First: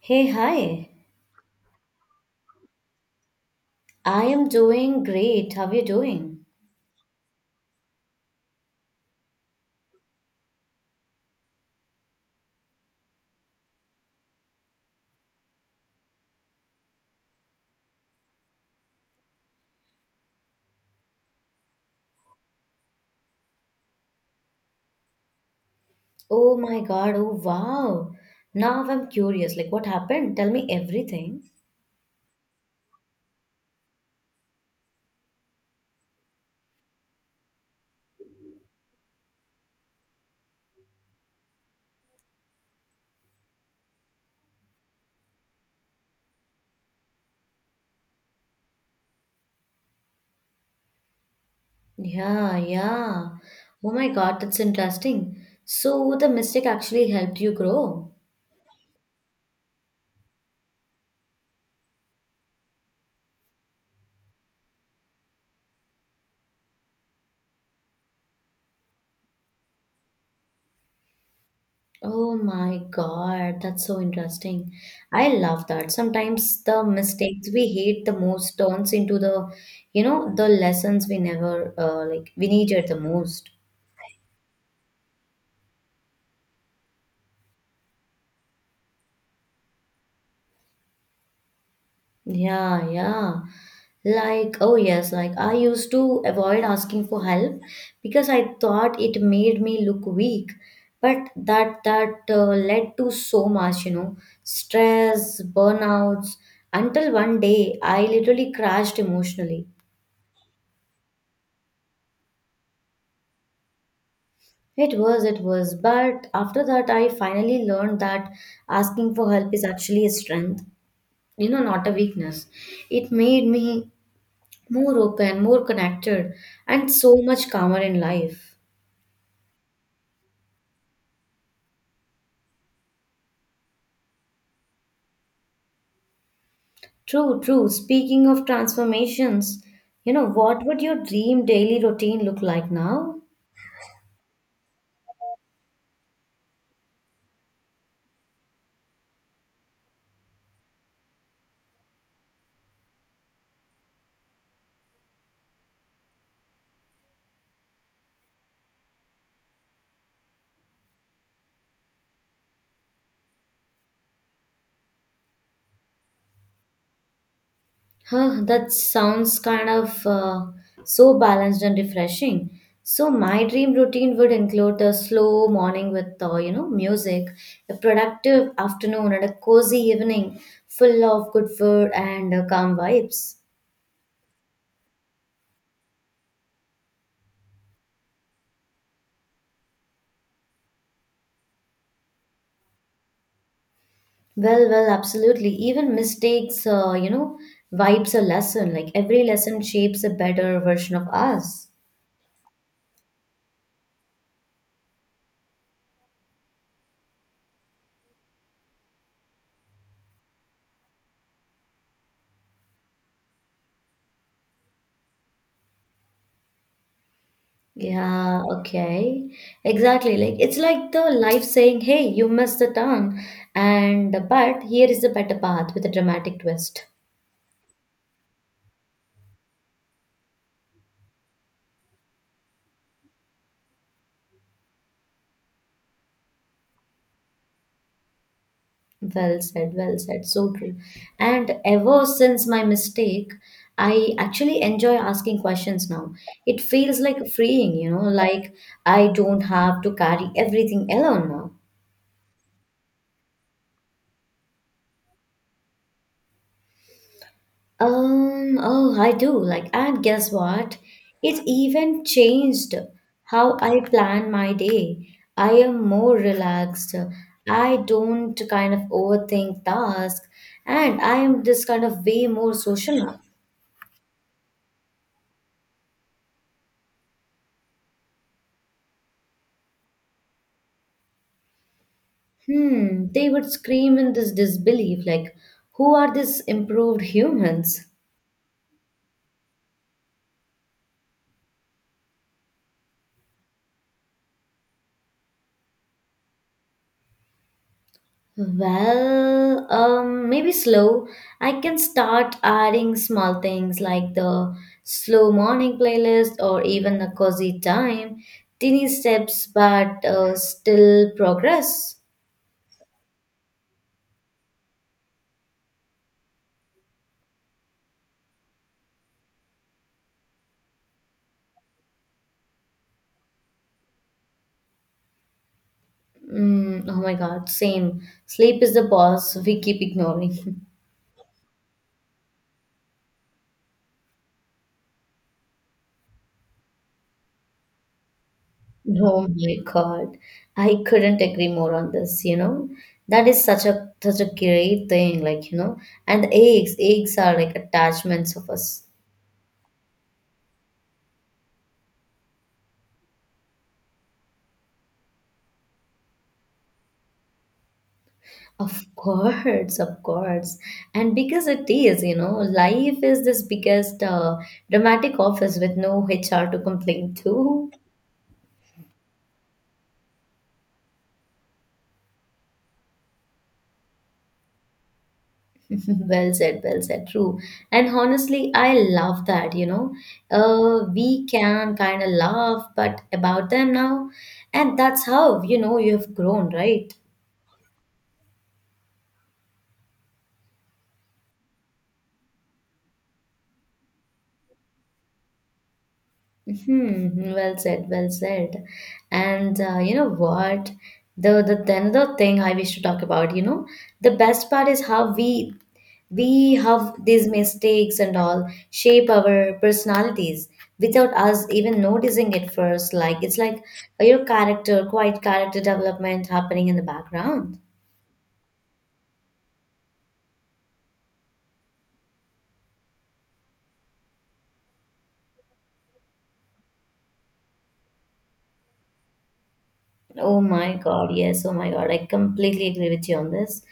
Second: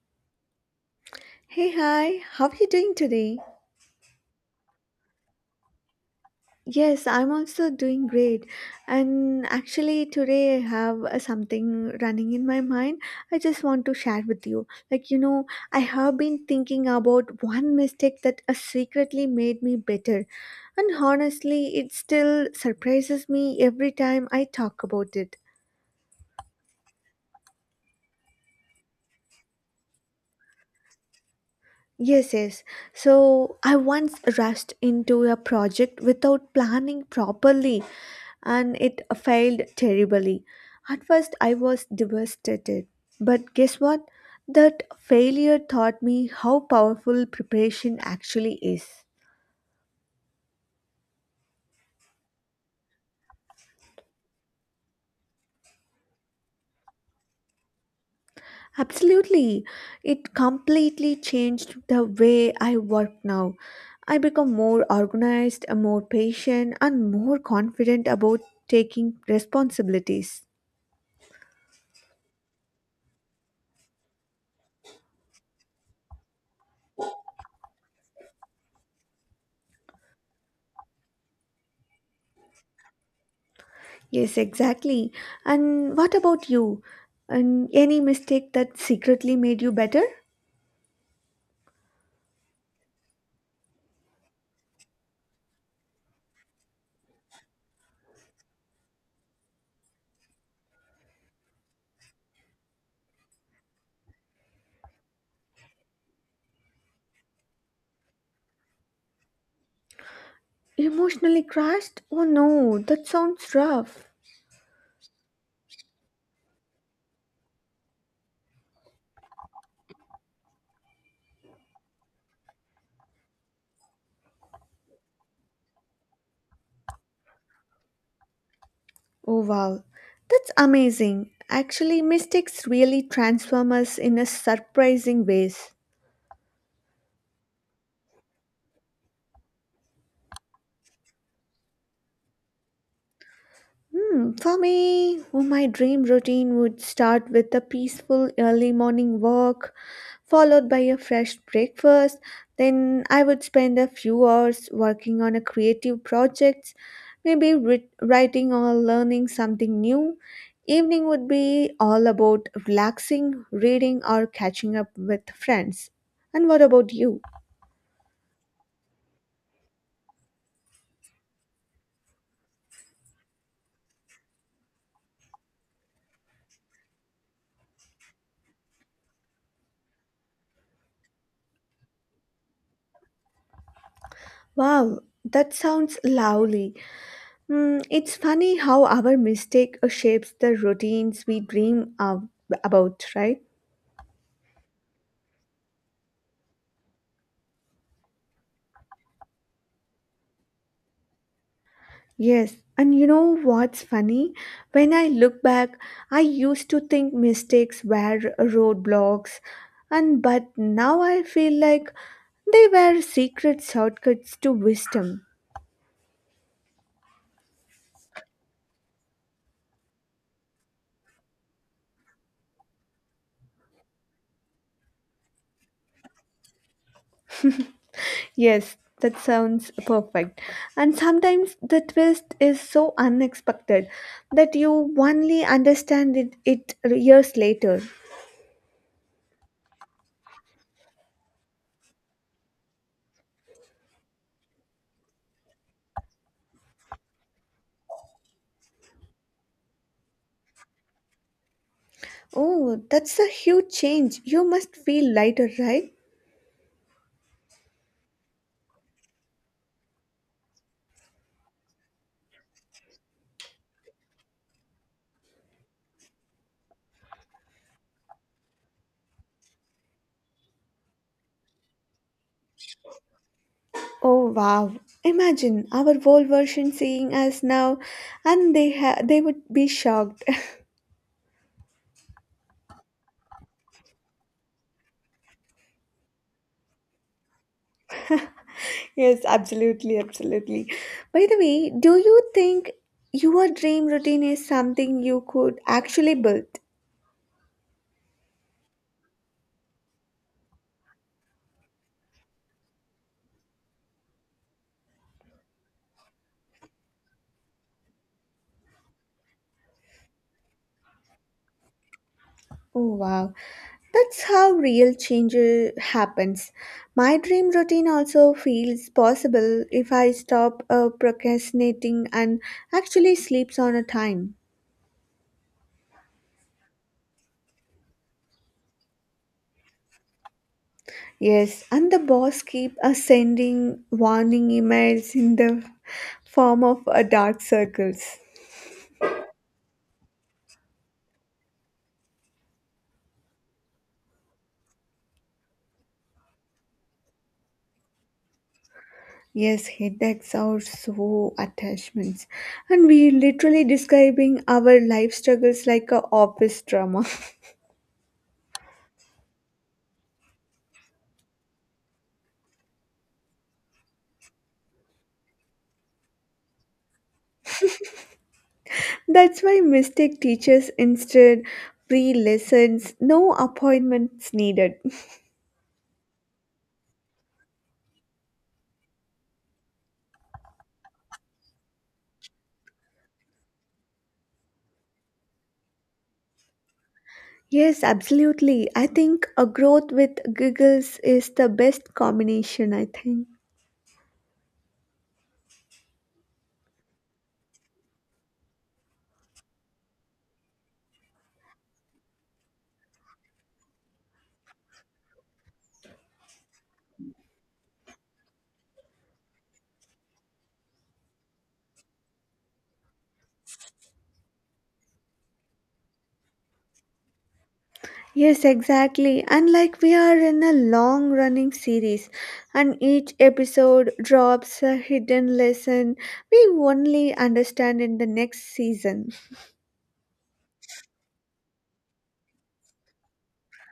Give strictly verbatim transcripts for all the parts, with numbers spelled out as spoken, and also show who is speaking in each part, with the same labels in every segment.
Speaker 1: Hey, hi.
Speaker 2: Hey, hi, how are you doing today?
Speaker 1: I am doing great. How are you doing?
Speaker 2: Yes, I'm also doing great. And actually, today I have uh, something running in my mind. I just want to share with you. Like, you know, I have been thinking about one mistake that uh, secretly made me better. And honestly, it still surprises me every time I talk about it.
Speaker 1: Oh my God. Oh, wow. Now I'm curious. Like, what happened? Tell me everything.
Speaker 2: Yes, yes. So I once rushed into a project without planning properly and it failed terribly. At first, I was devastated. But guess what? That failure taught me how powerful preparation actually is.
Speaker 1: Yeah, yeah. Oh my God. That's interesting. So, the mistake actually helped you grow.
Speaker 2: Absolutely. It completely changed the way I work now. I become more organized, more patient, and more confident about taking responsibilities.
Speaker 1: Oh my God. That's so interesting. I love that. Sometimes the mistakes we hate the most turns into the, you know, the lessons we never, uh, like, we needed the most.
Speaker 2: Yes, exactly. And what about you? And any mistake that secretly made you better?
Speaker 1: Yeah, yeah. Like, oh yes, like I used to avoid asking for help because I thought it made me look weak. But that that uh, led to so much, you know, stress, burnouts, until one day I literally crashed emotionally.
Speaker 2: Emotionally crushed? Oh no, that sounds rough.
Speaker 1: It was, it was. But after that, I finally learned that asking for help is actually a strength, you know, not a weakness. It made me more open, more connected, and so much calmer in life.
Speaker 2: Oh wow, that's amazing. Actually, mistakes really transform us in a surprising ways.
Speaker 1: True, true. Speaking of transformations, you know, what would your dream daily routine look like now?
Speaker 2: Hmm, for me, oh, my dream routine would start with a peaceful early morning walk followed by a fresh breakfast. Then I would spend a few hours working on a creative project, maybe writ- writing or learning something new. Evening would be all about relaxing, reading, or catching up with friends. And what about you?
Speaker 1: Huh, that sounds kind of uh, so balanced and refreshing. So my dream routine would include a slow morning with uh, you know music, a productive afternoon, and a cozy evening full of good food and uh, calm vibes.
Speaker 2: Wow, that sounds lovely. Hmm, it's funny how our mistake shapes the routines we dream of, about, right?
Speaker 1: Well, well, absolutely. Even mistakes, uh, you know, vibes a lesson. Like every lesson shapes a better version of us.
Speaker 2: Yes, and you know what's funny? When I look back, I used to think mistakes were roadblocks, and but now I feel like they were secret shortcuts to wisdom.
Speaker 1: Yeah, okay. Exactly. Like it's like the life saying, "Hey, you missed the turn," and but here is the better path with a dramatic twist.
Speaker 2: Yes, that sounds perfect. And sometimes the twist is so unexpected that you only understand it, it years later.
Speaker 1: Well said, well said. So true. And ever since my mistake, I actually enjoy asking questions now. It feels like freeing, you know, like I don't have to carry everything alone now.
Speaker 2: Oh, that's a huge change. You must feel lighter, right?
Speaker 1: Um, oh, I do. Like, and guess what? It even changed how I plan my day. I am more relaxed. I don't kind of overthink tasks, and I am this kind of way more social now.
Speaker 2: Oh wow! Imagine our old version seeing us now, and they ha- they would be shocked.
Speaker 1: Hmm, they would scream in this disbelief, like, who are these improved humans?
Speaker 2: yes, absolutely, absolutely. By the way, do you think your dream routine is something you could actually build?
Speaker 1: Well, um, maybe slow. I can start adding small things like the slow morning playlist or even a cozy time. Teeny steps, but uh, still progress.
Speaker 2: Oh wow! That's how real change uh, happens. My dream routine also feels possible if I stop uh, procrastinating and actually sleeps on a time.
Speaker 1: Mm, oh my God, same. Sleep is the boss we keep ignoring.
Speaker 2: Yes, and the boss keep uh, sending warning emails in the form of uh, dark circles.
Speaker 1: Oh my God. I couldn't agree more on this, you know. That is such a such a great thing, like, you know, and the eggs, eggs are like attachments of us.
Speaker 2: Yes, headaches are so attachments, and we literally describing our life struggles like a office drama.
Speaker 1: Of course, of course. And because it is, you know, life is this biggest uh, dramatic office with no H R to complain to.
Speaker 2: That's why mistake teachers instead free lessons, no appointments needed.
Speaker 1: Well said, well said, true. And honestly, I love that, you know. Uh, we can kind of laugh, but about them now. And that's how, you know, you have grown, right?
Speaker 2: Yes, absolutely. I think a growth with giggles is the best combination. I think.
Speaker 1: Hmm, well said, well said. And uh, you know what? The the the another thing I wish to talk about, you know, the best part is how we we have these mistakes and all shape our personalities without us even noticing it first. Like it's like your character, quite character development happening in the background.
Speaker 2: Yes, exactly. And like we are in a long running series, and each episode drops a hidden lesson we only understand in the next season.
Speaker 1: Oh my God, yes. Oh my God, I completely agree with you on this.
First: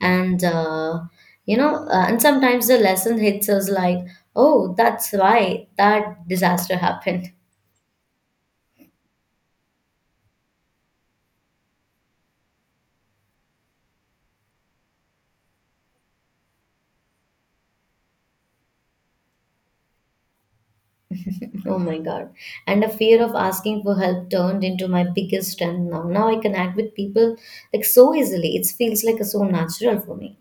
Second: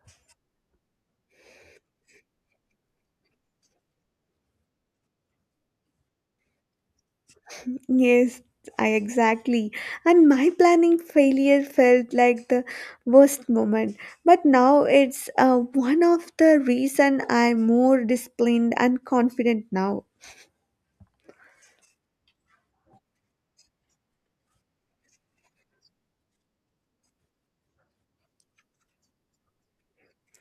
Speaker 1: And uh, you know, uh, and sometimes the lesson hits us like, oh, that's why that disaster happened.
Speaker 2: Yes, I exactly. And my planning failure felt like the worst moment, but now it's uh, one of the reason I'm more disciplined and confident now.
Speaker 1: Oh my God. And the fear of asking for help turned into my biggest strength now. Now I connect with people like so easily. It feels like so natural for me.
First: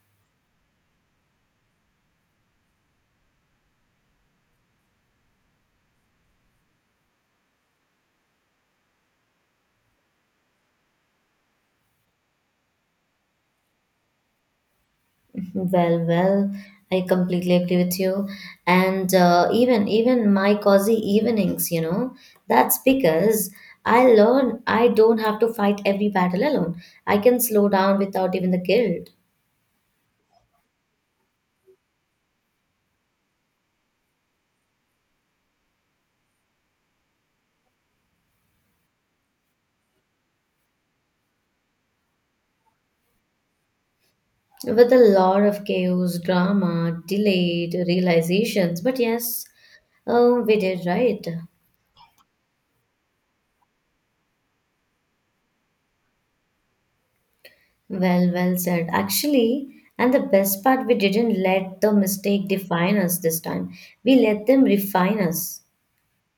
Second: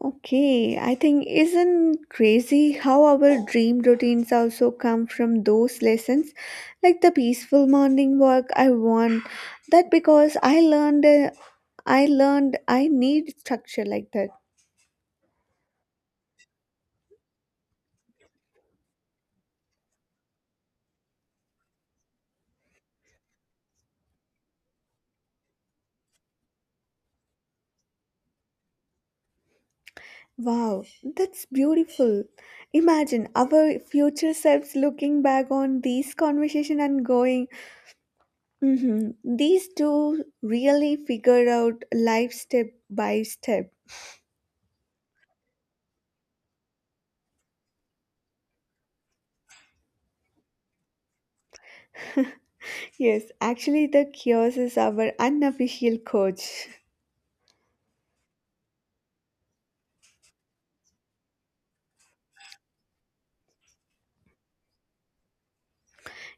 Speaker 2: Okay, I think isn't crazy how our dream routines also come from those lessons, like the peaceful morning walk I want. That because I learned, uh, I learned I need structure like that.
Speaker 1: Well, well, I completely agree with you. And uh, even even my cozy evenings, you know, that's because I learn I don't have to fight every battle alone. I can slow down without even the guilt.
Speaker 2: Wow, that's beautiful. Imagine our future selves looking back on these conversation and going, mm-hmm, these two really figured out life step by step.
Speaker 1: With a lot of chaos, drama, delayed realizations. But yes, oh, we did right.
Speaker 2: Yes, actually, the chaos is our unofficial coach.
Speaker 1: Well, well said. Actually, and the best part, we didn't let the mistake define us this time. We let them refine us.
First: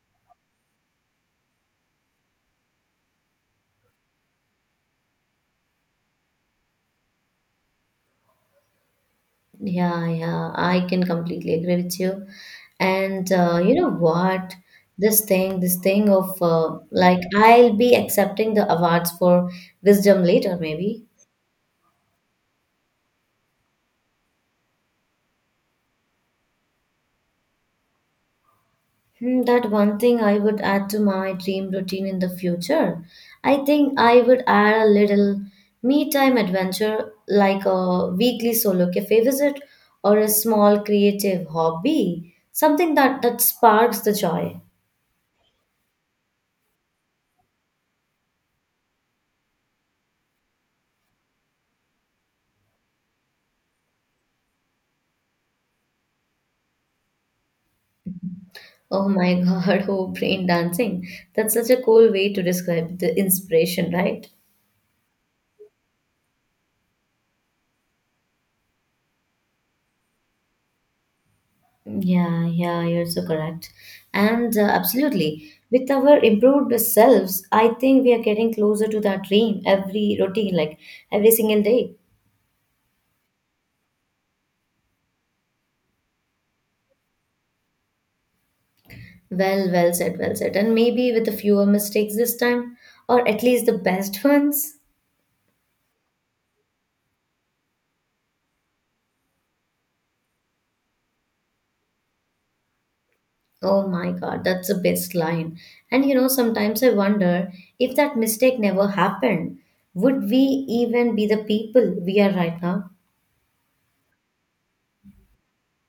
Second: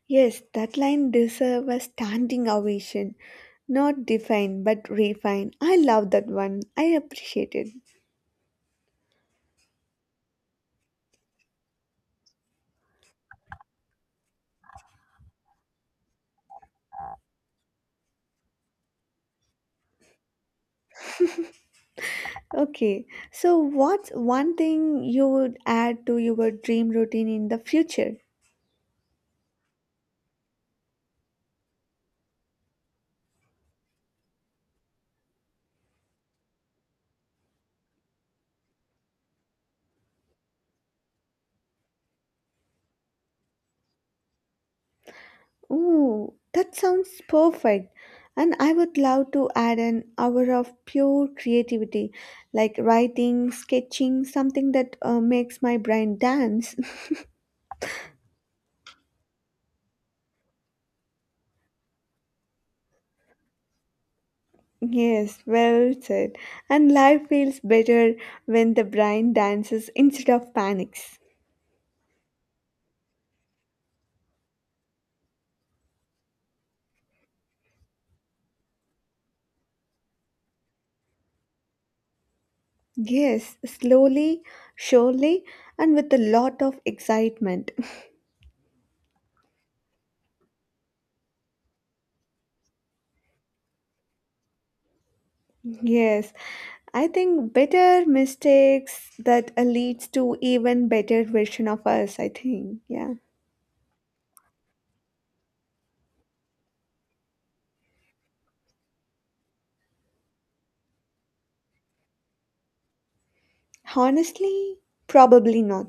Speaker 2: Yes, that line deserves a standing ovation. Not define, but refine. I love that one. I appreciate it.
Speaker 1: Yeah, yeah, I can completely agree with you. And uh, you know what? This thing, this thing of uh, like, I'll be accepting the awards for wisdom later, maybe.
Speaker 2: Okay, so what's one thing you would add to your dream routine in the future?
Speaker 1: Hmm, that one thing I would add to my dream routine in the future. I think I would add a little me time adventure like a weekly solo cafe visit or a small creative hobby, something that that sparks the joy.
Speaker 2: Ooh, that sounds perfect. And I would love to add an hour of pure creativity, like writing, sketching, something that uh, makes my brain dance.
Speaker 1: Oh my God, oh brain dancing. That's such a cool way to describe the inspiration, right?
Speaker 2: Yes, well said. And life feels better when the brain dances instead of panics.
Speaker 1: Yeah, yeah, you're so correct. And uh, absolutely, with our improved selves, I think we are getting closer to that dream every routine, like every single day.
Speaker 2: Yes, slowly, surely, and with a lot of excitement.
Speaker 1: Well, well said, well said. And maybe with a fewer mistakes this time, or at least the best ones.
Speaker 2: Yes, I think better mistakes that uh, leads to even better version of us, I think. Yeah.
Speaker 1: Oh my God, that's the best line. And you know, sometimes I wonder if that mistake never happened, would we even be the people we are right now?
Speaker 2: Honestly, probably not.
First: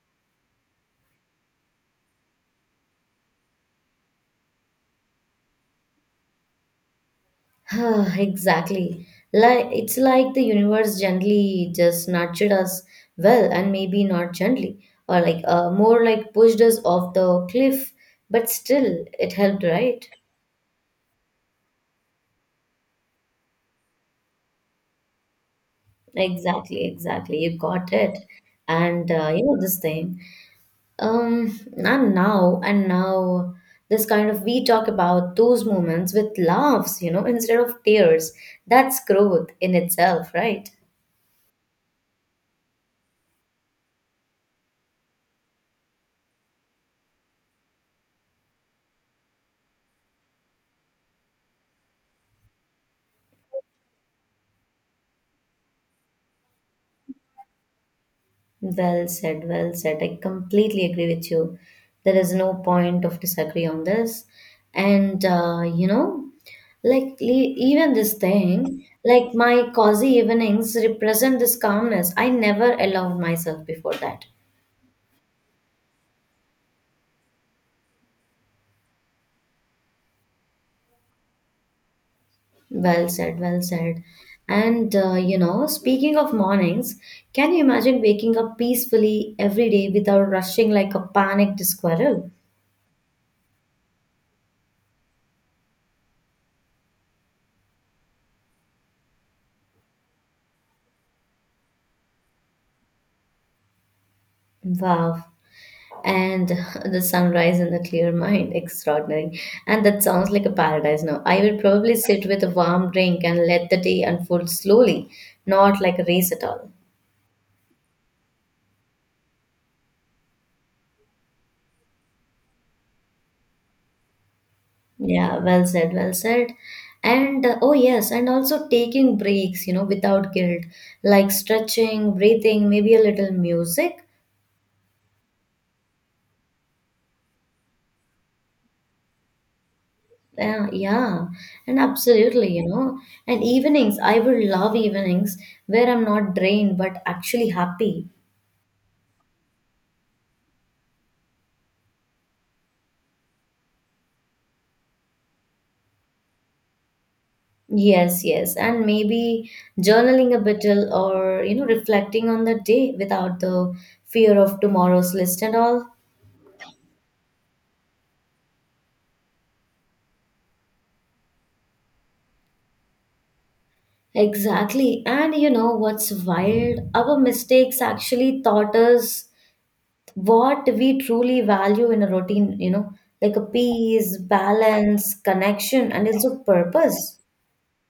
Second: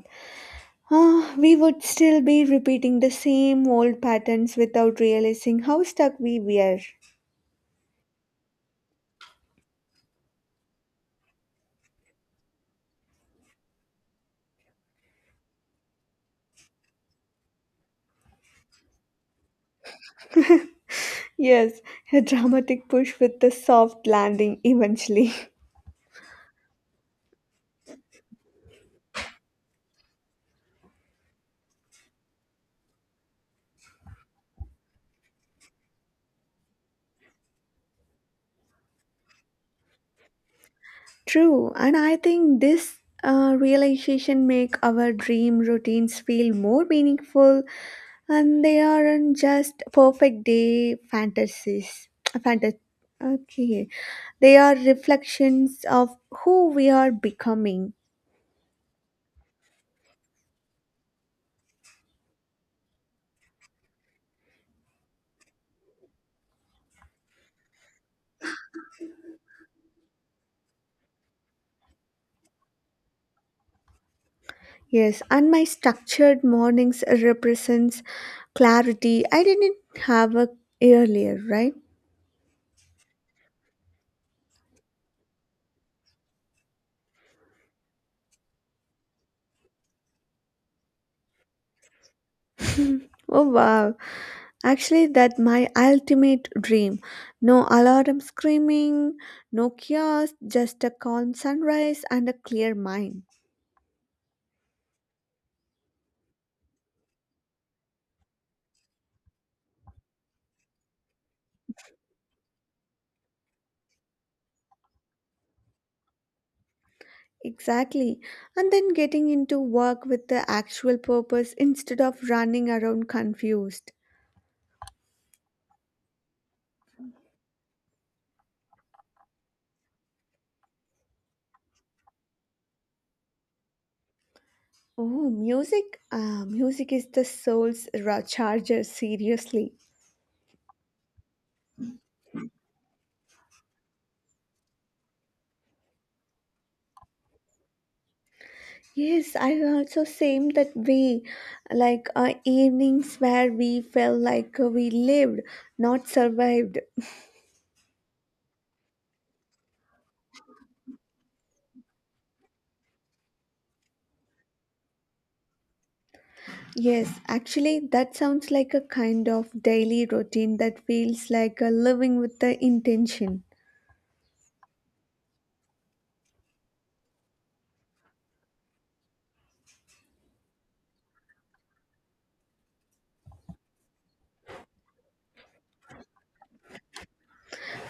Speaker 2: Ah, we would still be repeating the same old patterns without realizing how stuck we were.
Speaker 1: Exactly. Like it's like the universe gently just nurtured us well, and maybe not gently, or like uh, more like pushed us off the cliff, but still it helped, right?
Speaker 2: Yes, a dramatic push with the soft landing eventually.
Speaker 1: Exactly, exactly. You got it. And uh, you know this thing. Um, and now, and now, this kind of we talk about those moments with laughs, you know, instead of tears. That's growth in itself, right?
Speaker 2: True, and I think this uh, realization make our dream routines feel more meaningful and they aren't just perfect day fantasies. Fanta- okay, they are reflections of who we are becoming.
Speaker 1: Well said, well said. I completely agree with you. There is no point of disagree on this. And, uh, you know, like le- even this thing, like my cozy evenings represent this calmness. I never allowed myself before that.
Speaker 2: Yes, and my structured mornings represents clarity I didn't have a earlier, right?
Speaker 1: Well said, well said. And uh, you know, speaking of mornings, can you imagine waking up peacefully every day without rushing like a panicked squirrel?
Speaker 2: Oh wow. Actually, that my ultimate dream. No alarm screaming, no kiosk, just a calm sunrise and a clear mind.
Speaker 1: Wow. And the sunrise and the clear mind, extraordinary. And that sounds like a paradise now. I will probably sit with a warm drink and let the day unfold slowly, not like a race at all.
Speaker 2: Exactly. And then getting into work with the actual purpose instead of running around confused.
Speaker 1: Yeah, well said, well said. And uh, oh, yes, and also taking breaks, you know, without guilt, like stretching, breathing, maybe a little music.
Speaker 2: Oh, music? Ah, music is the soul's ra- charger, seriously.
Speaker 1: Yeah, yeah, and absolutely, you know. And evenings, I would love evenings where I'm not drained but actually happy.
Speaker 2: Yes, I also same that way. Like uh, evenings where we felt like uh, we lived, not survived.
Speaker 1: Yes, yes, and maybe journaling a bit or, you know, reflecting on the day without the fear of tomorrow's list and all.
Speaker 2: Yes, actually, that sounds like a kind of daily routine that feels like a living with the intention.
Speaker 1: Exactly. And you know what's wild? Our mistakes actually taught us what we truly value in a routine, you know, like a peace, balance, connection, and also purpose.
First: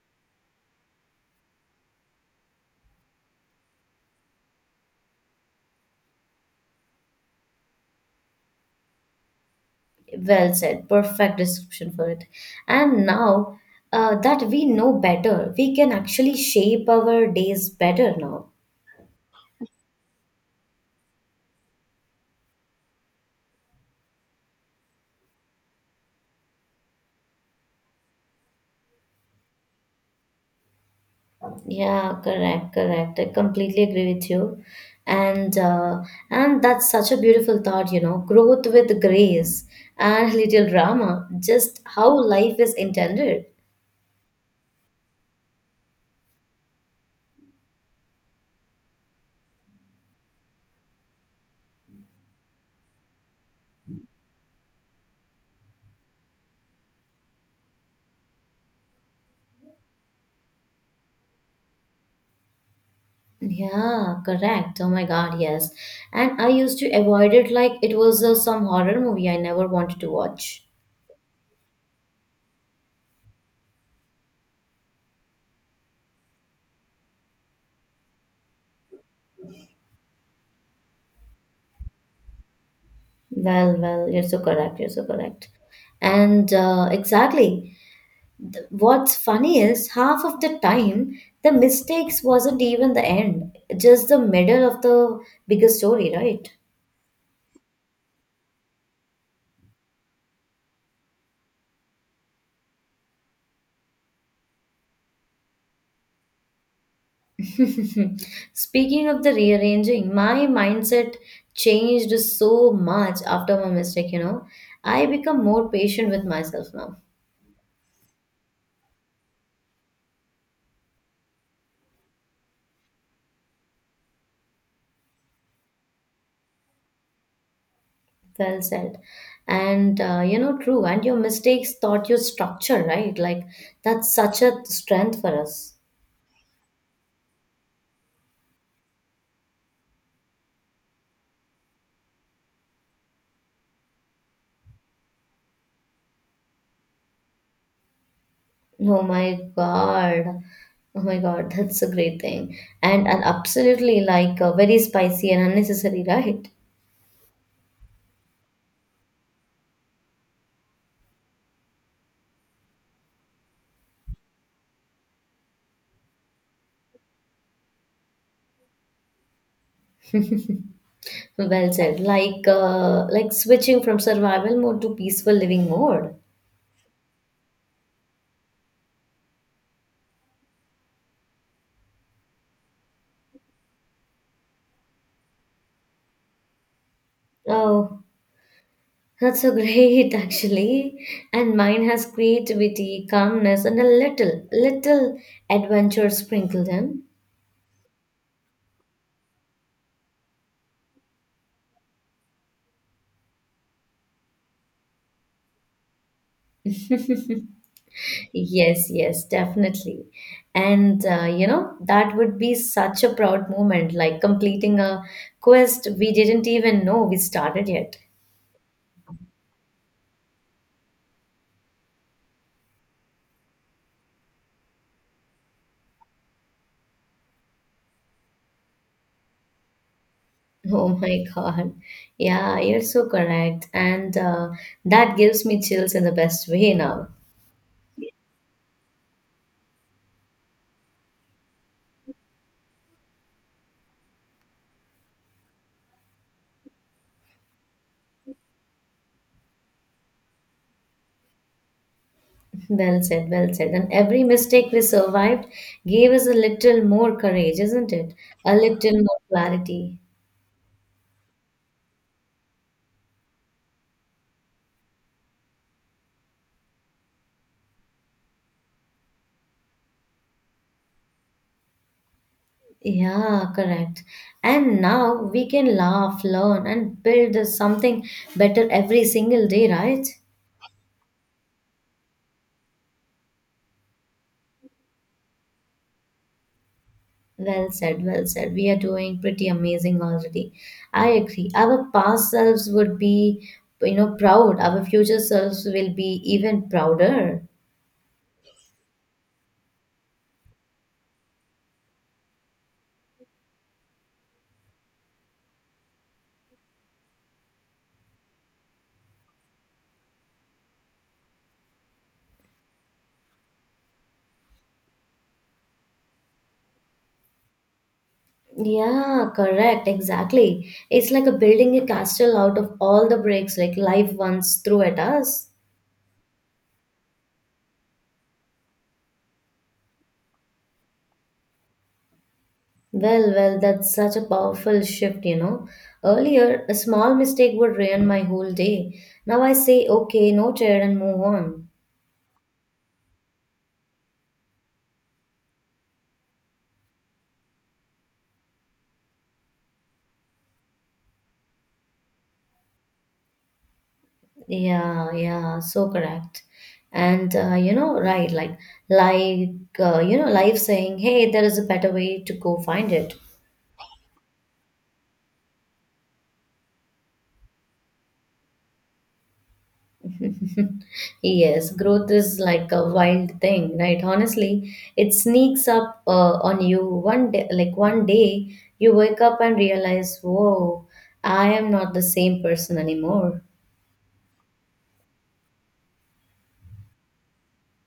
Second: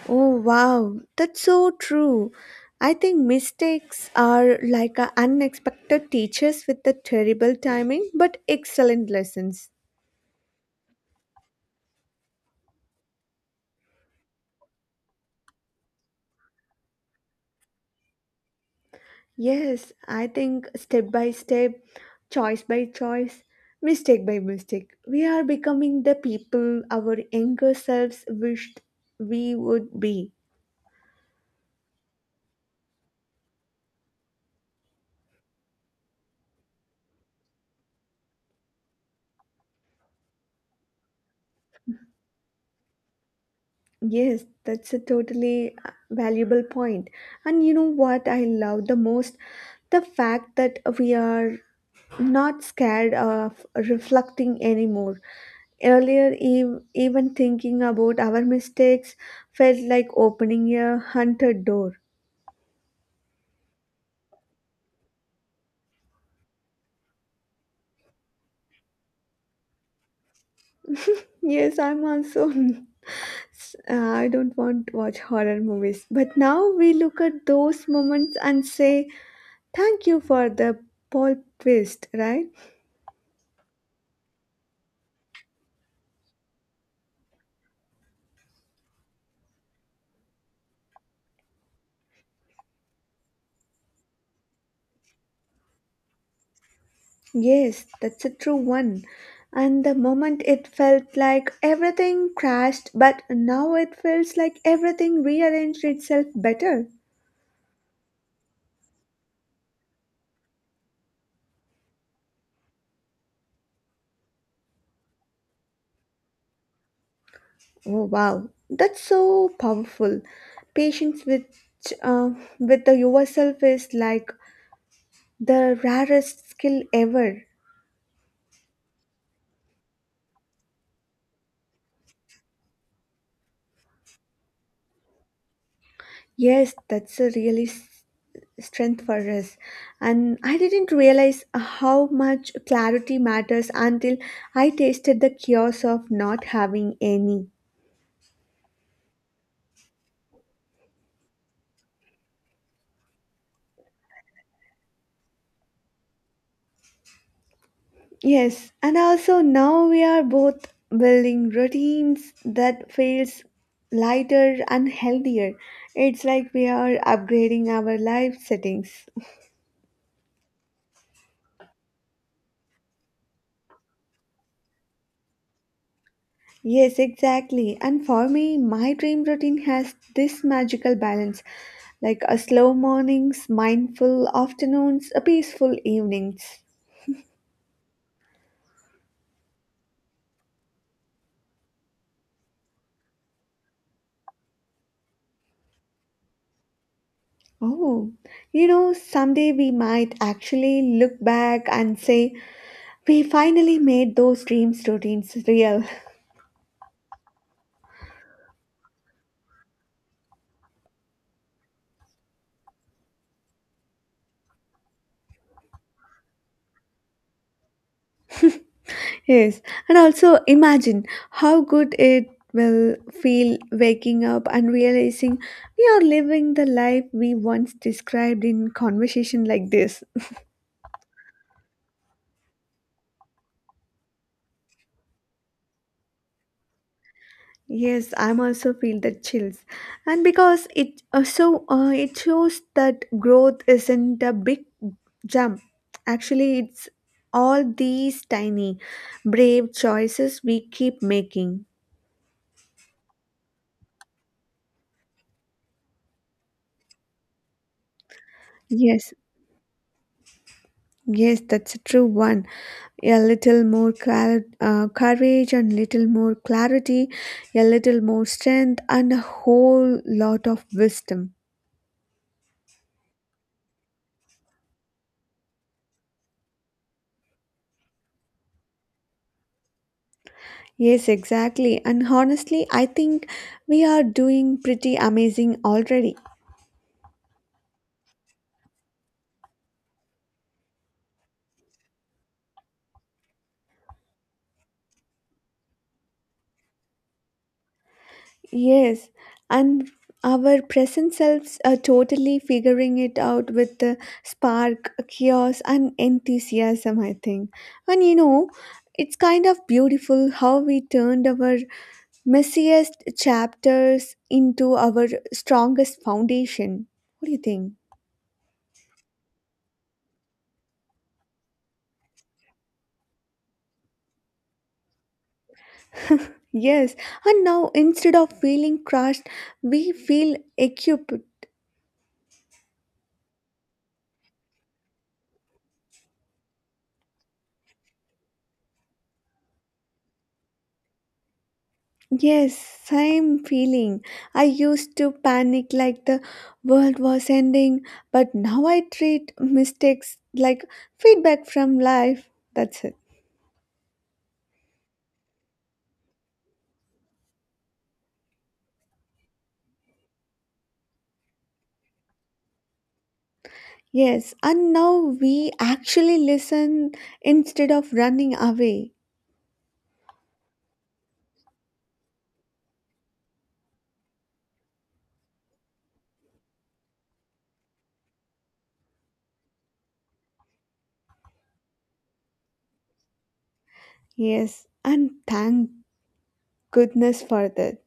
Speaker 2: Oh, wow, that's so true. I think mistakes are like a unexpected teachers with the terrible timing but excellent lessons.
Speaker 1: Well said. Perfect description for it. And now uh, that we know better, we can actually shape our days better now.
Speaker 2: Yes, I think step by step, choice by choice, mistake by mistake, we are becoming the people our younger selves wished we would be.
Speaker 1: Yeah, correct, correct. I completely agree with you. And uh, and that's such a beautiful thought, you know, growth with grace and little drama, just how life is intended.
Speaker 2: Yes, that's a totally uh, valuable point. And you know what I love the most? The fact that we are not scared of reflecting anymore. Earlier, ev- even thinking about our mistakes felt like opening a haunted door.
Speaker 1: Yeah, correct. Oh my God, yes. And I used to avoid it like it was uh, some horror movie I never wanted to watch.
Speaker 2: Yes, I'm also. s- uh, I don't want to watch horror movies. But now we look at those moments and say, thank you for the plot twist, right?
Speaker 1: Well, well, you're so correct. You're so correct. And uh, exactly. What's funny is half of the time the mistakes wasn't even the end, just the middle of the bigger story, right?
Speaker 2: Yes, that's a true one. And the moment it felt like everything crashed, but now it feels like everything rearranged itself better.
Speaker 1: Speaking of the rearranging, my mindset changed so much after my mistake, you know. I become more patient with myself now.
Speaker 2: Oh wow, that's so powerful. Patience with uh, with the yourself is like the rarest skill ever.
Speaker 1: Well said. And uh, you know, true. And your mistakes taught you structure, right? Like that's such a strength for us.
Speaker 2: Yes, that's a really s- strength for us. And I didn't realize how much clarity matters until I tasted the chaos of not having any.
Speaker 1: Oh my God. Oh my God, that's a great thing. And and absolutely like uh, very spicy and unnecessary, right?
Speaker 2: Yes, and also now we are both building routines that feels lighter and healthier. It's like we are upgrading our life settings.
Speaker 1: Well said. Like uh, like switching from survival mode to peaceful living mode.
Speaker 2: Yes, exactly. And for me, my dream routine has this magical balance like a slow mornings, mindful afternoons, a peaceful evenings.
Speaker 1: Oh, that's so great actually. And mine has creativity, calmness, and a little little adventure sprinkled in.
Speaker 2: Oh, you know, someday we might actually look back and say, we finally made those dreams routines real.
Speaker 1: Yes, yes, definitely. And uh, you know, that would be such a proud moment, like completing a quest we didn't even know we started yet.
Speaker 2: Yes, and also imagine how good it will feel waking up and realizing we are living the life we once described in conversation like this.
Speaker 1: Oh my God. Yeah, you're so correct. And uh, that gives me chills in the best way now.
Speaker 2: Yes, I'm also feel the chills, and because it also uh, it shows that growth isn't a big jump. Actually, it's all these tiny, brave choices we keep making.
Speaker 1: Well said, well said. And every mistake we survived gave us a little more courage, isn't it? A little
Speaker 2: Yes,
Speaker 1: more clarity.
Speaker 2: Yes, that's a true one. A little more clar- uh, courage and little more clarity, a little more strength, and a whole lot of wisdom.
Speaker 1: Yeah, correct. And now we can laugh, learn, and build a something better every single day, right?
Speaker 2: Yes, exactly. And honestly, I think we are doing pretty amazing already.
Speaker 1: Well said, well said. We are doing pretty amazing already. I agree. Our past selves would be, you know, proud. Our future selves will be even prouder.
Speaker 2: Yes, and our present selves are totally figuring it out with the spark, chaos, and enthusiasm, I think. And you know, it's kind of beautiful how we turned our messiest chapters into our strongest foundation. What do you think?
Speaker 1: Yeah, correct. Exactly. It's like a building a castle out of all the bricks like life once threw at us.
Speaker 2: Yes, and now instead of feeling crushed, we feel equipped.
Speaker 1: Well, well, that's such a powerful shift, you know. Earlier, a small mistake would ruin my whole day. Now I say, okay, noted, and move on.
Speaker 2: Yes, same feeling. I used to panic like the world was ending, but now I treat mistakes like feedback from life. That's it.
Speaker 1: Yeah, yeah, so correct. And, uh, you know, right, like, like, uh, you know, life saying, hey, there is a better way to go find it.
Speaker 2: Yes, and now we actually listen instead of running away.
Speaker 1: Yes, growth is like a wild thing, right? Honestly, it sneaks up uh, on you one day, like one day you wake up and realize, whoa, I am not the same person anymore.
Speaker 2: Yes, and thank goodness for that.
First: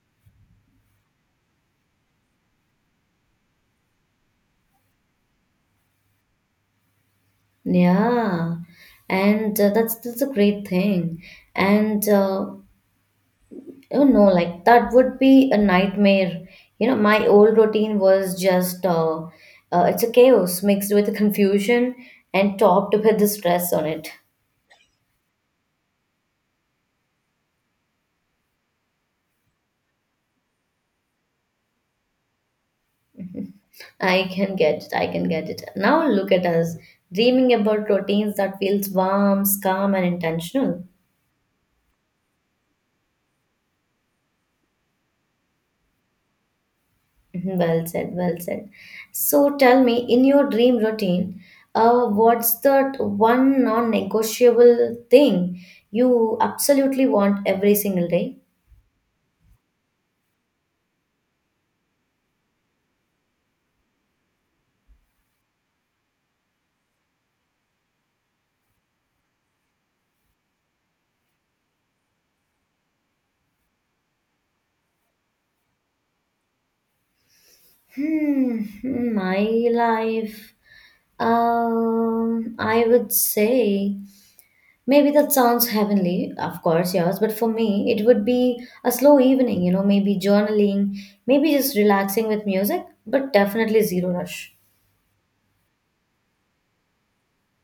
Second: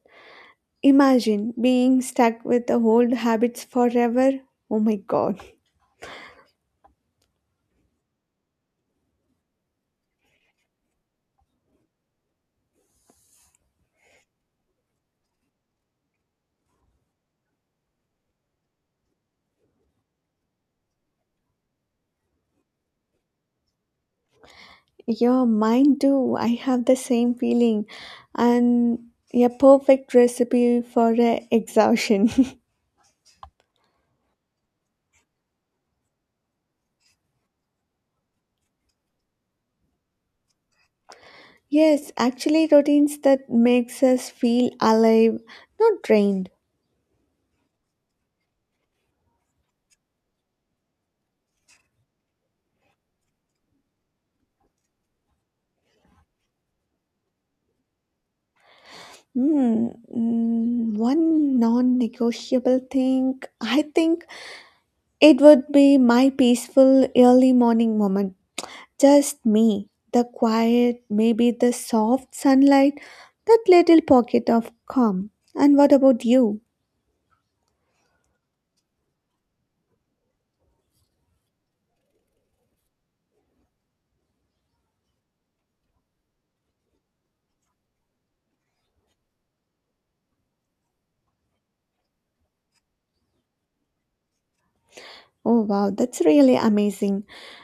Speaker 2: Imagine being stuck with the old habits forever. Oh my god.
Speaker 1: Yeah, and uh, that's that's a great thing. And uh, You know, like that would be a nightmare. You know, my old routine was just uh, uh, it's a chaos mixed with confusion and topped with the stress on it.
Speaker 2: Yeah, mine too. I have the same feeling. And a perfect recipe for uh, exhaustion.
Speaker 1: I can get it. I can get it. Now look at us, dreaming about routines that feels warm, calm, and intentional.
Speaker 2: yes, actually routines that makes us feel alive, not drained.
Speaker 1: Mhm. Well said. Well said. So tell me, in your dream routine, uh, what's that one non-negotiable thing you absolutely want every single day?
Speaker 2: Hmm, mm, one non-negotiable thing, I think it would be my peaceful early morning moment. Just me, the quiet, maybe the soft sunlight, that little pocket of calm. And what about you?
Speaker 1: Hmm, hmm, my life. Um, I would say. Maybe that sounds heavenly, of course, yes, but for me, it would be a slow evening, you know, maybe journaling, maybe just relaxing with music, but definitely zero rush.
Speaker 2: Oh wow, that's really amazing.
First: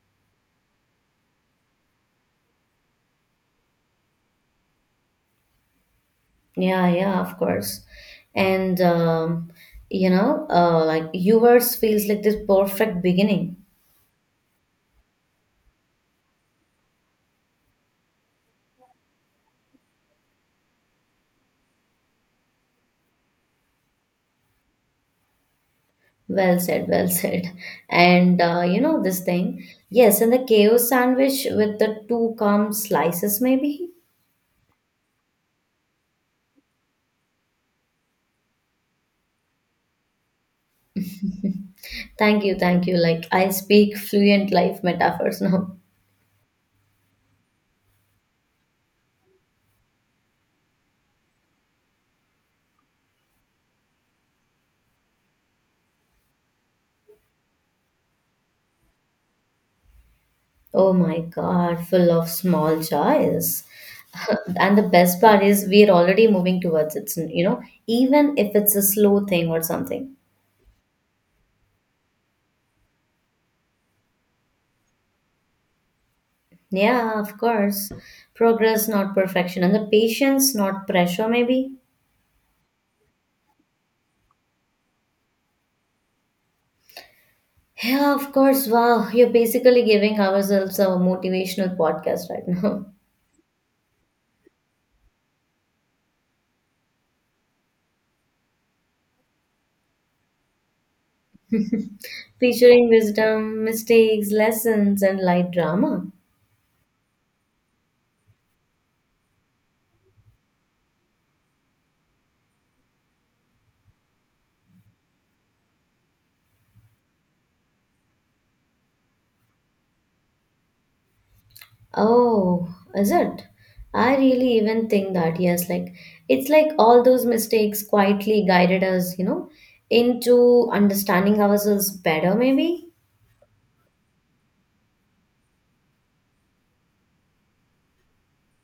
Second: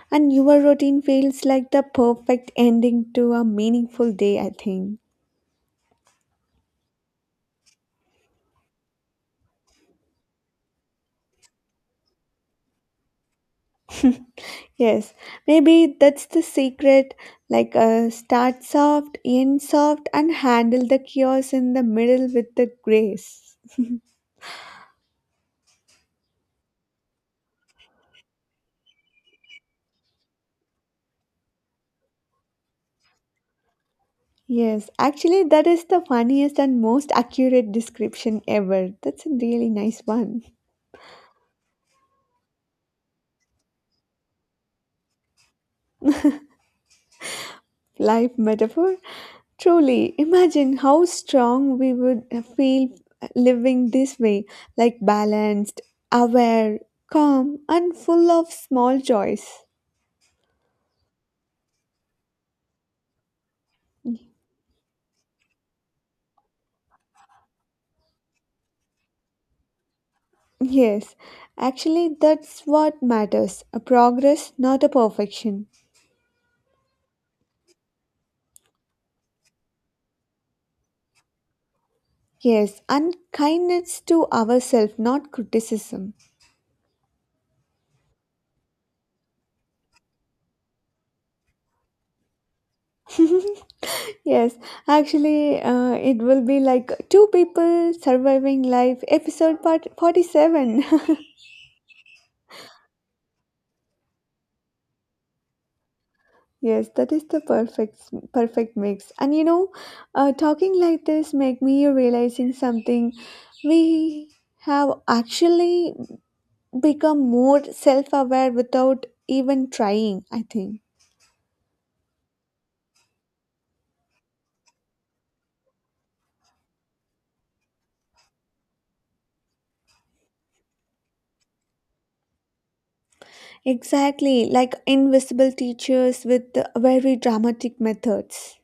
Speaker 2: And your routine feels like the perfect ending to a meaningful day, I think.
Speaker 1: Yeah, yeah, of course. And, um, you know, uh, like yours feels like this perfect beginning.
Speaker 2: Yes, maybe that's the secret like uh, start soft, end soft, and handle the chaos in the middle with the grace.
Speaker 1: Well said, well said. And, uh, you know, this thing. Yes, and the chaos sandwich with the two calm slices, maybe.
Speaker 2: Yes, actually, that is the funniest and most accurate description ever. That's a really nice one.
Speaker 1: Thank you, thank you. Like, I speak fluent life metaphors now.
Speaker 2: Life metaphor. Truly, imagine how strong we would feel living this way like balanced, aware, calm, and full of small joys.
Speaker 1: Oh my God, full of small joys. And the best part is we're already moving towards it, you know, even if it's a slow thing or something.
Speaker 2: Yes, actually, that's what matters a progress, not a perfection.
Speaker 1: Yeah, of course. Progress, not perfection. And the patience, not pressure, maybe.
Speaker 2: Yes, and kindness to ourselves, not criticism.
Speaker 1: Yeah, of course. Wow, you're basically giving ourselves a motivational podcast right now,
Speaker 2: Yes, actually, uh, it will be like two people surviving life, episode part forty-seven.
Speaker 1: featuring wisdom, mistakes, lessons, and light drama.
Speaker 2: yes, that is the perfect perfect mix. And you know, uh, talking like this make me realizing something. We have actually become more self-aware without even trying. I think
Speaker 1: Oh, is it? I really even think that, yes, like it's like all those mistakes quietly guided us, you know, into understanding ourselves better, maybe.
Speaker 2: exactly like invisible teachers with very dramatic methods.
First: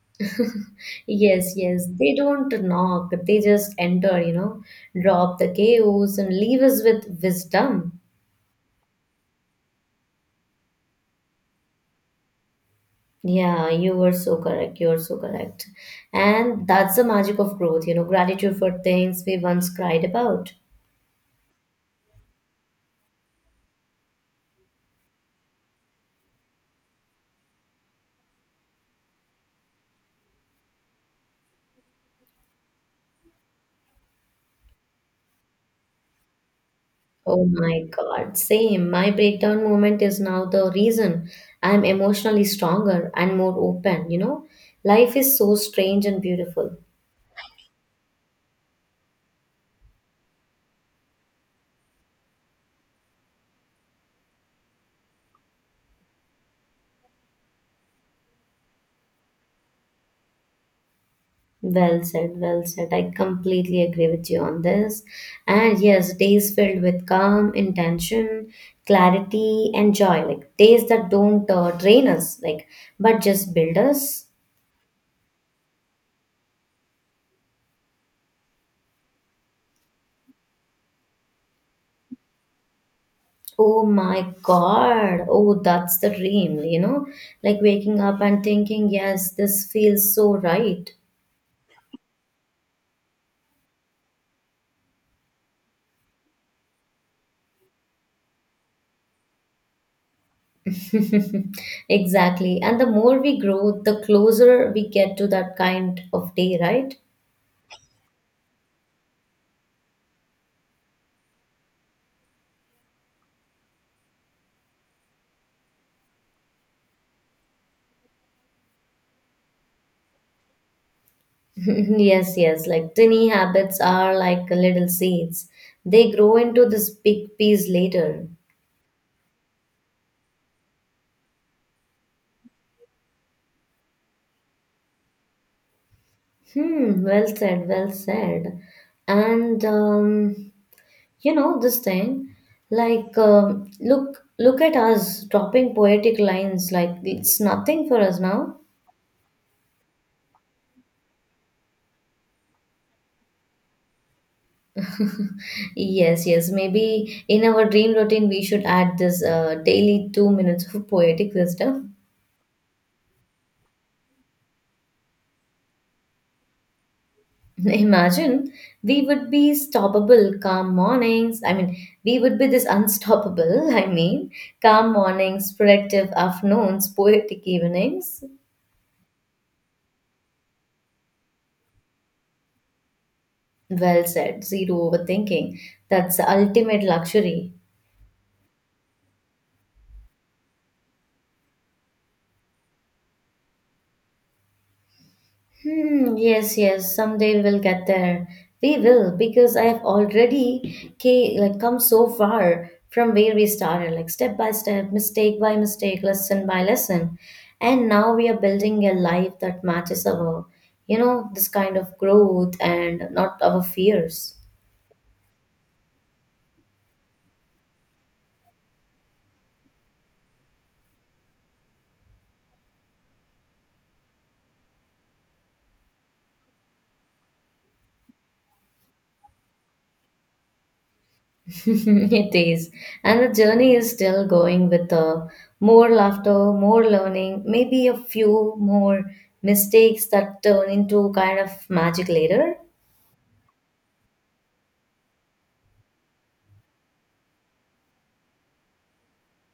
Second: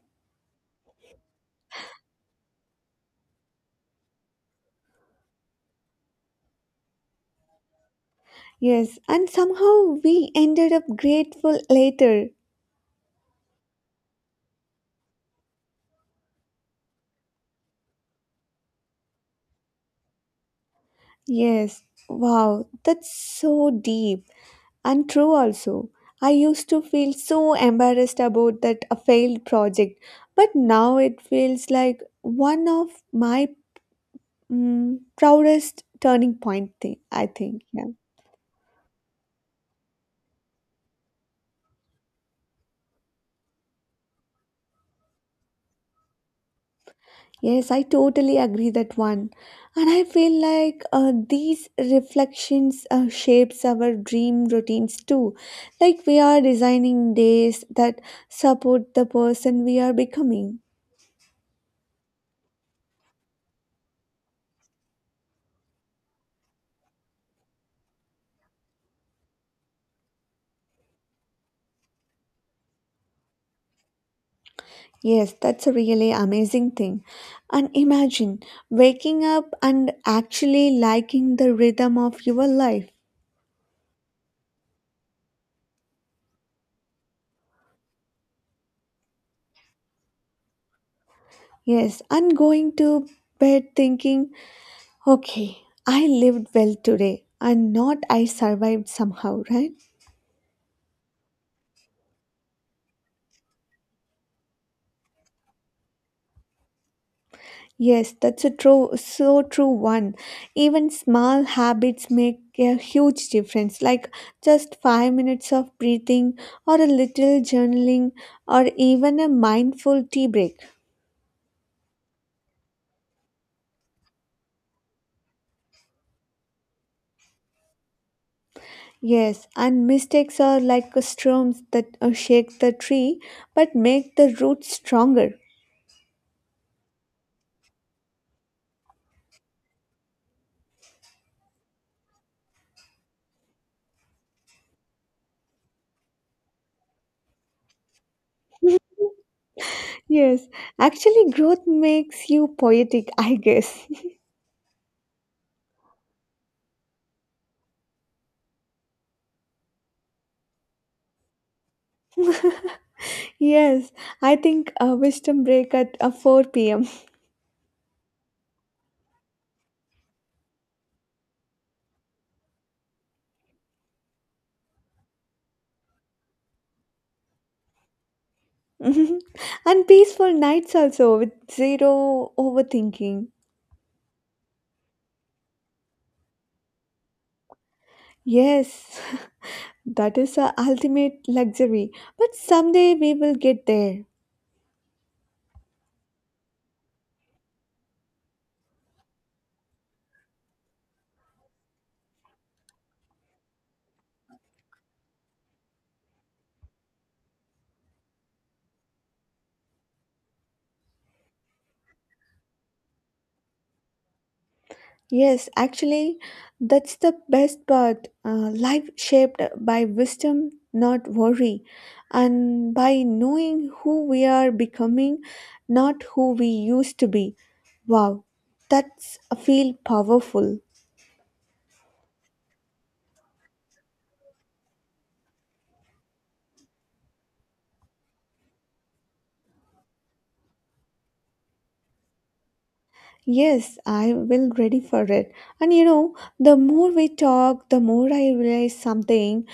Speaker 1: Yes, yes, they don't knock, they just enter, you know, drop the chaos and leave us with wisdom.
Speaker 2: Yes, and somehow we ended up grateful later.
Speaker 1: Yeah, you were so correct. You are so correct. And that's the magic of growth, you know, gratitude for things we once cried about.
Speaker 2: Yes, wow, that's so deep and true also. I used to feel so embarrassed about that a failed project, but now it feels like one of my mm, proudest turning point thing, I
Speaker 1: Oh
Speaker 2: think.
Speaker 1: my
Speaker 2: Yeah.
Speaker 1: God, same. My breakdown moment is now the reason I'm emotionally stronger and more open, you know? Life is so strange and beautiful.
Speaker 2: Yes, I totally agree that one. And I feel like uh, these reflections uh, shapes our dream routines too. Like we are designing days that support the person we are becoming.
Speaker 1: Well said, well said. I completely agree with you on this. And yes, days filled with calm, intention, clarity, and joy. Like days that don't uh, drain us, like, but just build us.
Speaker 2: Yes, that's a really amazing thing. And imagine waking up and actually liking the rhythm of your life.
Speaker 1: Oh my God. Oh, that's the dream, you know? Like waking up and thinking, yes, this feels so right.
Speaker 2: Yes, and going to bed thinking, okay, I lived well today and not I survived somehow, right?
Speaker 1: Exactly. And the more we grow, the closer we get to that kind of day, right?
Speaker 2: Yes, that's a true, so true one. Even small habits make a huge difference, like just five minutes of breathing or a little journaling or even a mindful tea break.
Speaker 1: Yes, yes. Like tiny habits are like little seeds. They grow into this big piece later.
Speaker 2: Yes, and mistakes are like storms that uh, shake the tree but make the roots stronger.
Speaker 1: Hmm, well said, well said. And um, you know this thing like um, look look at us dropping poetic lines like it's nothing for us now.
Speaker 2: Yes, actually, growth makes you poetic, I guess.
Speaker 1: Yes, yes, maybe in our dream routine we should add this uh, daily two minutes of poetic wisdom.
Speaker 2: Yes, I think a wisdom break at uh, four p m.
Speaker 1: Imagine we would be stoppable calm mornings i mean we would be this unstoppable. i mean calm mornings, productive afternoons, poetic evenings.
Speaker 2: and peaceful nights also with zero overthinking.
Speaker 1: Well said, zero overthinking. That's the ultimate luxury.
Speaker 2: Yes, that is a ultimate luxury. But someday we will get there.
Speaker 1: Hmm, yes, yes, someday we'll get there. We will, because I have already ca- like come so far from where we started, like step by step, mistake by mistake, lesson by lesson. And now we are building a life that matches our, you know, this kind of growth and not our fears.
Speaker 2: Yes, actually, that's the best part. Uh, life shaped by wisdom, not worry, and by knowing who we are becoming, not who we used to be. Wow, that's a feel powerful.
Speaker 1: It is. And the journey is still going with uh, more laughter, more learning, maybe a few more mistakes that turn into kind of magic later.
Speaker 2: Yes, I will ready for it. And you know, the more we talk, the more I realize something.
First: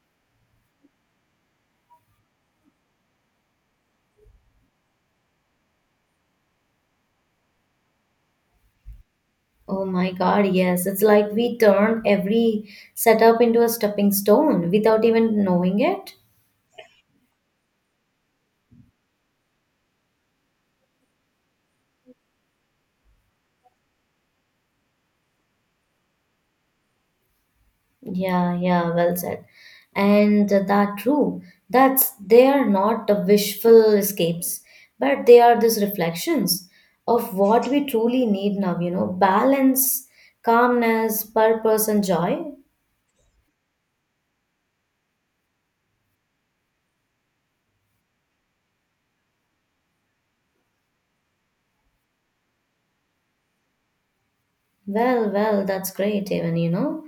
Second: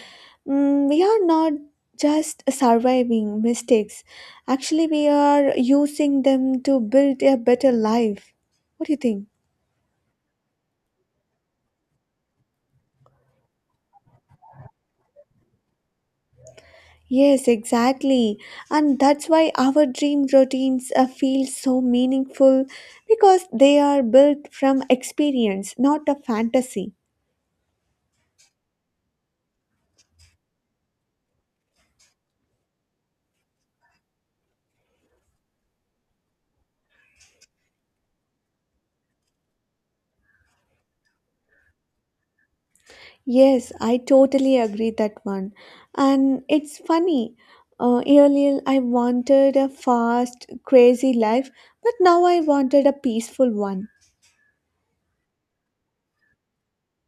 Speaker 2: Mm, we are not just surviving mistakes. Actually, we are using them to build a better life. What do you think?
Speaker 1: Oh my God, yes. It's like we turned every setup into a stepping stone without even knowing it.
Speaker 2: Yes, exactly. And that's why our dream routines uh, feel so meaningful because they are built from experience, not a fantasy.
Speaker 1: Yeah, yeah, well said. And that true. That's they are not the wishful escapes, but they are these reflections of what we truly need now, you know, balance, calmness, purpose, and joy.
Speaker 2: Yes, I totally agree that one. And it's funny. Uh, earlier, I wanted a fast, crazy life, but now I wanted a peaceful one.
Speaker 1: Well, well, that's great, even, you know.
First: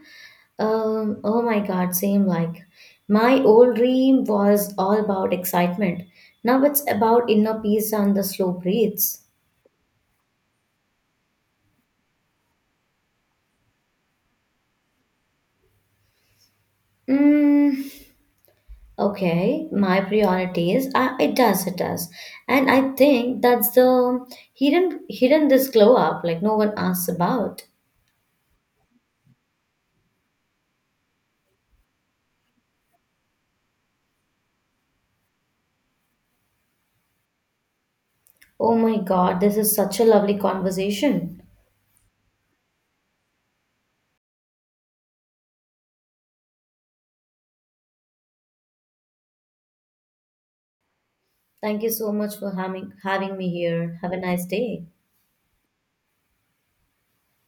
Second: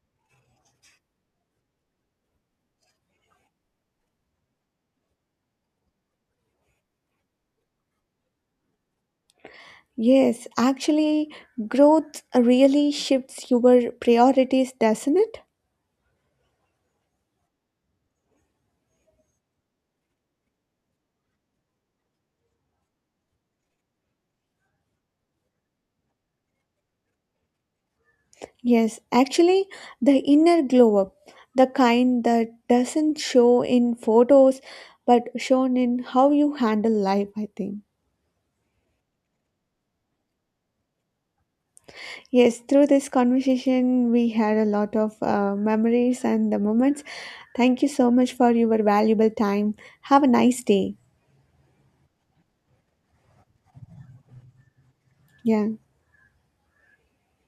Speaker 1: Um, oh my God, same, like my old dream was all about excitement. Now it's about inner peace and the slow breaths.
Speaker 2: Yes, actually, growth really shifts your priorities, doesn't it?
Speaker 1: Mm. Okay, my priorities. I, it does, it does, and I think that's the hidden hidden this glow up like no one asks about.
Speaker 2: Yes, actually, the inner glow up, the kind that doesn't show in photos but shown in how you handle life, I think.
Speaker 1: Oh my God, this is such a lovely conversation.
Speaker 2: Yes, through this conversation, we had a lot of uh, memories and the moments. Thank you so much for your valuable time. Have a nice day.
Speaker 1: Thank you so much for having having me here. Have a nice day.
Speaker 2: Yeah.